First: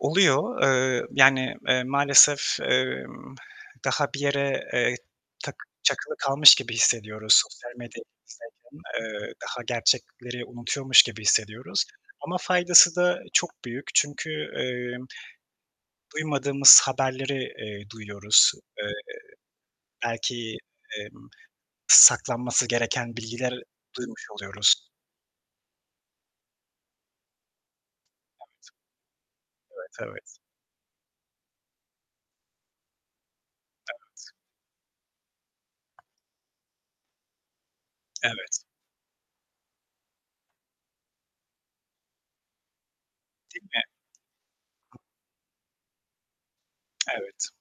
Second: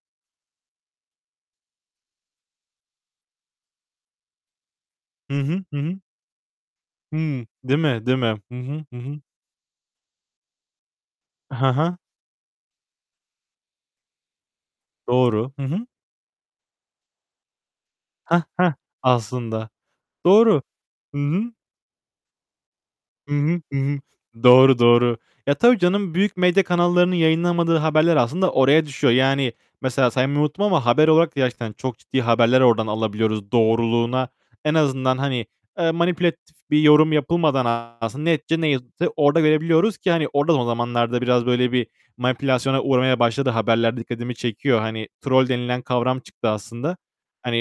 Oluyor, eee, yani, eee, maalesef, emm, daha bir yere, eee, Hı tak hı. Hı hı. çakılı kalmış gibi hissediyoruz Hı. sosyal Değil medyayı mi? Değil mi? Hı hı. [unintelligible] Hı hı. eee, daha gerçekleri unutuyormuş gibi Ha hissediyoruz ha. ama faydası da çok büyük. Çünkü, emm, Doğru. Hı hı. duymadığımız haberleri, eee, Heh, duyuyoruz. heh. Eee, Aslında. belki, Doğru. Hı emm, hı. saklanması gereken Hı bilgiler hı. Hı hı. duymuş Doğru, oluyoruz. doğru. Ya, tabii canım büyük medya kanallarının yayınlamadığı haberler aslında Evet. oraya düşüyor. Yani, Evet, mesela saymayı evet. unuttum ama haber olarak da gerçekten çok ciddi haberler oradan alabiliyoruz doğruluğuna, Evet. en azından hani, eee, manipülatif bir yorum yapılmadan aslında Evet. neticede ne yazıldıysa orada görebiliyoruz ki, hani orada da o zamanlarda biraz böyle bir manipülasyona uğramaya başladı Değil mi? haberler dikkatimi çekiyor. Hı. Hani troll denilen kavram çıktı aslında. Evet. Hani,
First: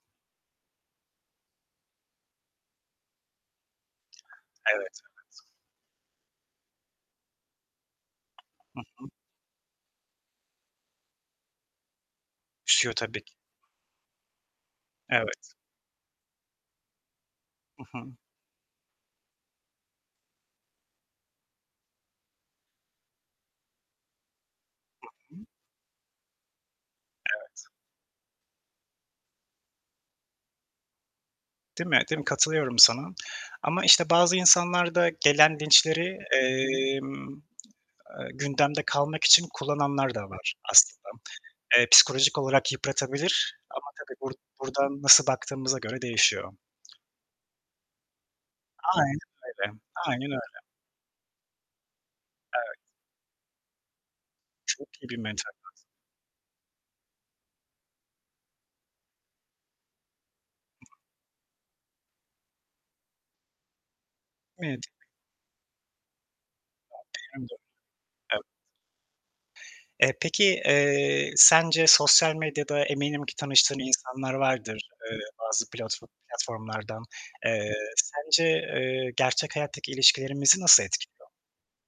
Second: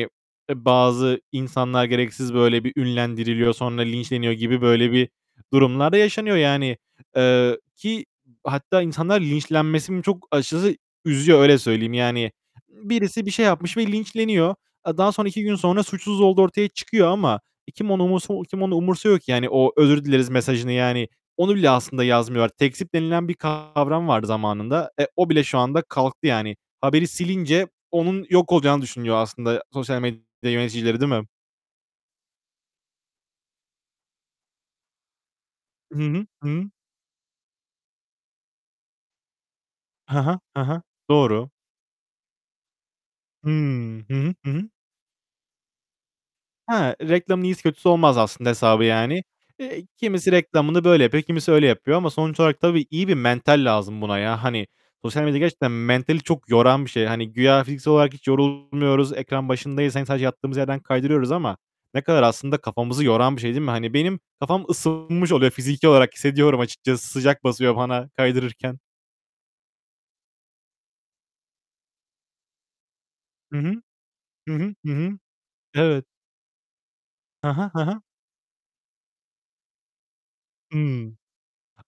eee, bazı insanlar gereksiz böyle bir ünlendiriliyor, sonra linçleniyor gibi böyle Evet, bir evet. durumlar da yaşanıyor yani. Eee, ki hatta Hı hı. insanlar linçlenmesini çok aşırı üzüyor öyle söyleyeyim yani. [unintelligible] tabii Birisi bir ki. şey yapmış ve linçleniyor. Eee, daha sonra 2 Evet. gün sonra suçsuz olduğu ortaya çıkıyor ama Hı kim ona hı. umursa kim onu umursuyor ki yani o özür dileriz mesajını, yani. Onu bile aslında yazmıyorlar. Tekzip denilen bir kavram vardı zamanında. Eee, o Hı bile hı. şu anda kalktı yani. Haberi Evet. silince onun yok olacağını düşünüyor aslında sosyal medya yöneticileri değil mi? Değil mi? Değil mi? Katılıyorum sana ama işte bazı insanlarda gelen Hı linçleri, hı. Hı hı. emm, eee, gündemde kalmak için kullananlar Ha da ha, var ha ha. aslında. Doğru. Eee, psikolojik olarak Hı. yıpratabilir ama Hı tabii bur hı, hı hı. buradan nasıl baktığımıza göre değişiyor. He, reklamın iyisi kötüsü olmaz aslında hesabı Aynen yani. öyle, Eee, aynen kimisi öyle. reklamını böyle yapıyor, kimisi öyle yapıyor ama sonuç olarak tabii Evet. iyi bir mental lazım buna ya. Hani Çok iyi bir sosyal medya [unintelligible] gerçekten mentali çok yoran bir şey. Hani güya fiziksel olarak hiç yorulmuyoruz. Ekran başındayız. Hani sadece yattığımız yerden kaydırıyoruz ama ne kadar aslında kafamızı yoran bir şey değil mi? Hani benim kafam [unintelligible] ısınmış oluyor fiziki olarak hissediyorum açıkçası sıcak [unintelligible] basıyor bana Ev kaydırırken. Eee, peki, eee, sence sosyal medyada eminim ki Hı hı. tanıştığın insanlar Hı hı. vardır, Hı hı. eee, bazı plat Evet. platformlardan. He he, Eee, he he. sence, eee, gerçek hayattaki ilişkilerimizi nasıl Hı. etkiliyor?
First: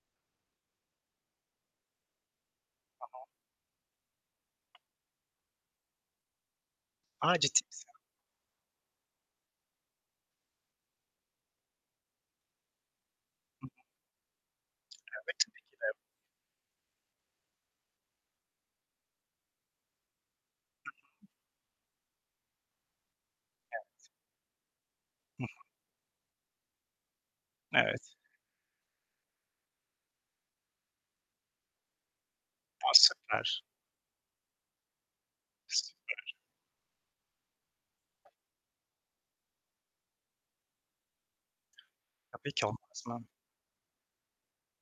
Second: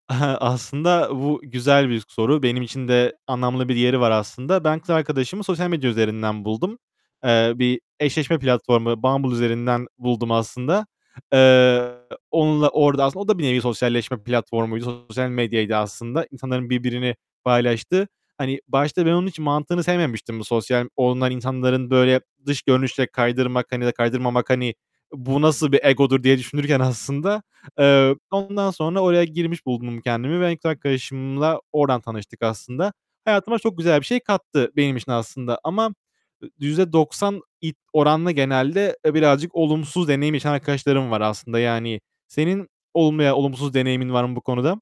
Aslında bu güzel bir soru. Benim için de Tamam. anlamlı bir yeri var aslında. Ben kız arkadaşımı sosyal medya üzerinden buldum. A, Eee, ciddi bir misin? eşleşme platformu, "Bumble" üzerinden buldum aslında. Eee, onunla orada aslında O da bir nevi Hı hı. sosyalleşme platformuydu, sosyal Evet, tabii medyaydı ki de. aslında. İnsanların birbirini paylaştığı. Hani başta ben onun hiç mantığını sevmemiştim bu sosyal Hı hı. olunan insanların böyle dış görünüşe kaydırmak, hani, ya da Evet. kaydırmamak hani "Bu Hı hı. nasıl bir egodur?" diye düşünürken aslında. Evet. Eee, ondan sonra oraya girmiş buldum kendimi ve kız arkadaşımla oradan tanıştık O, aslında. Hayatıma süper. çok güzel bir şey kattı benim için aslında ama Süper! ü %90 i oranla genelde, eee, birazcık olumsuz deneyim yaşayan arkadaşlarım var aslında. Yani Tabii ki. senin Olmaz olumlu mı? veya olumsuz deneyimin var mı bu konuda?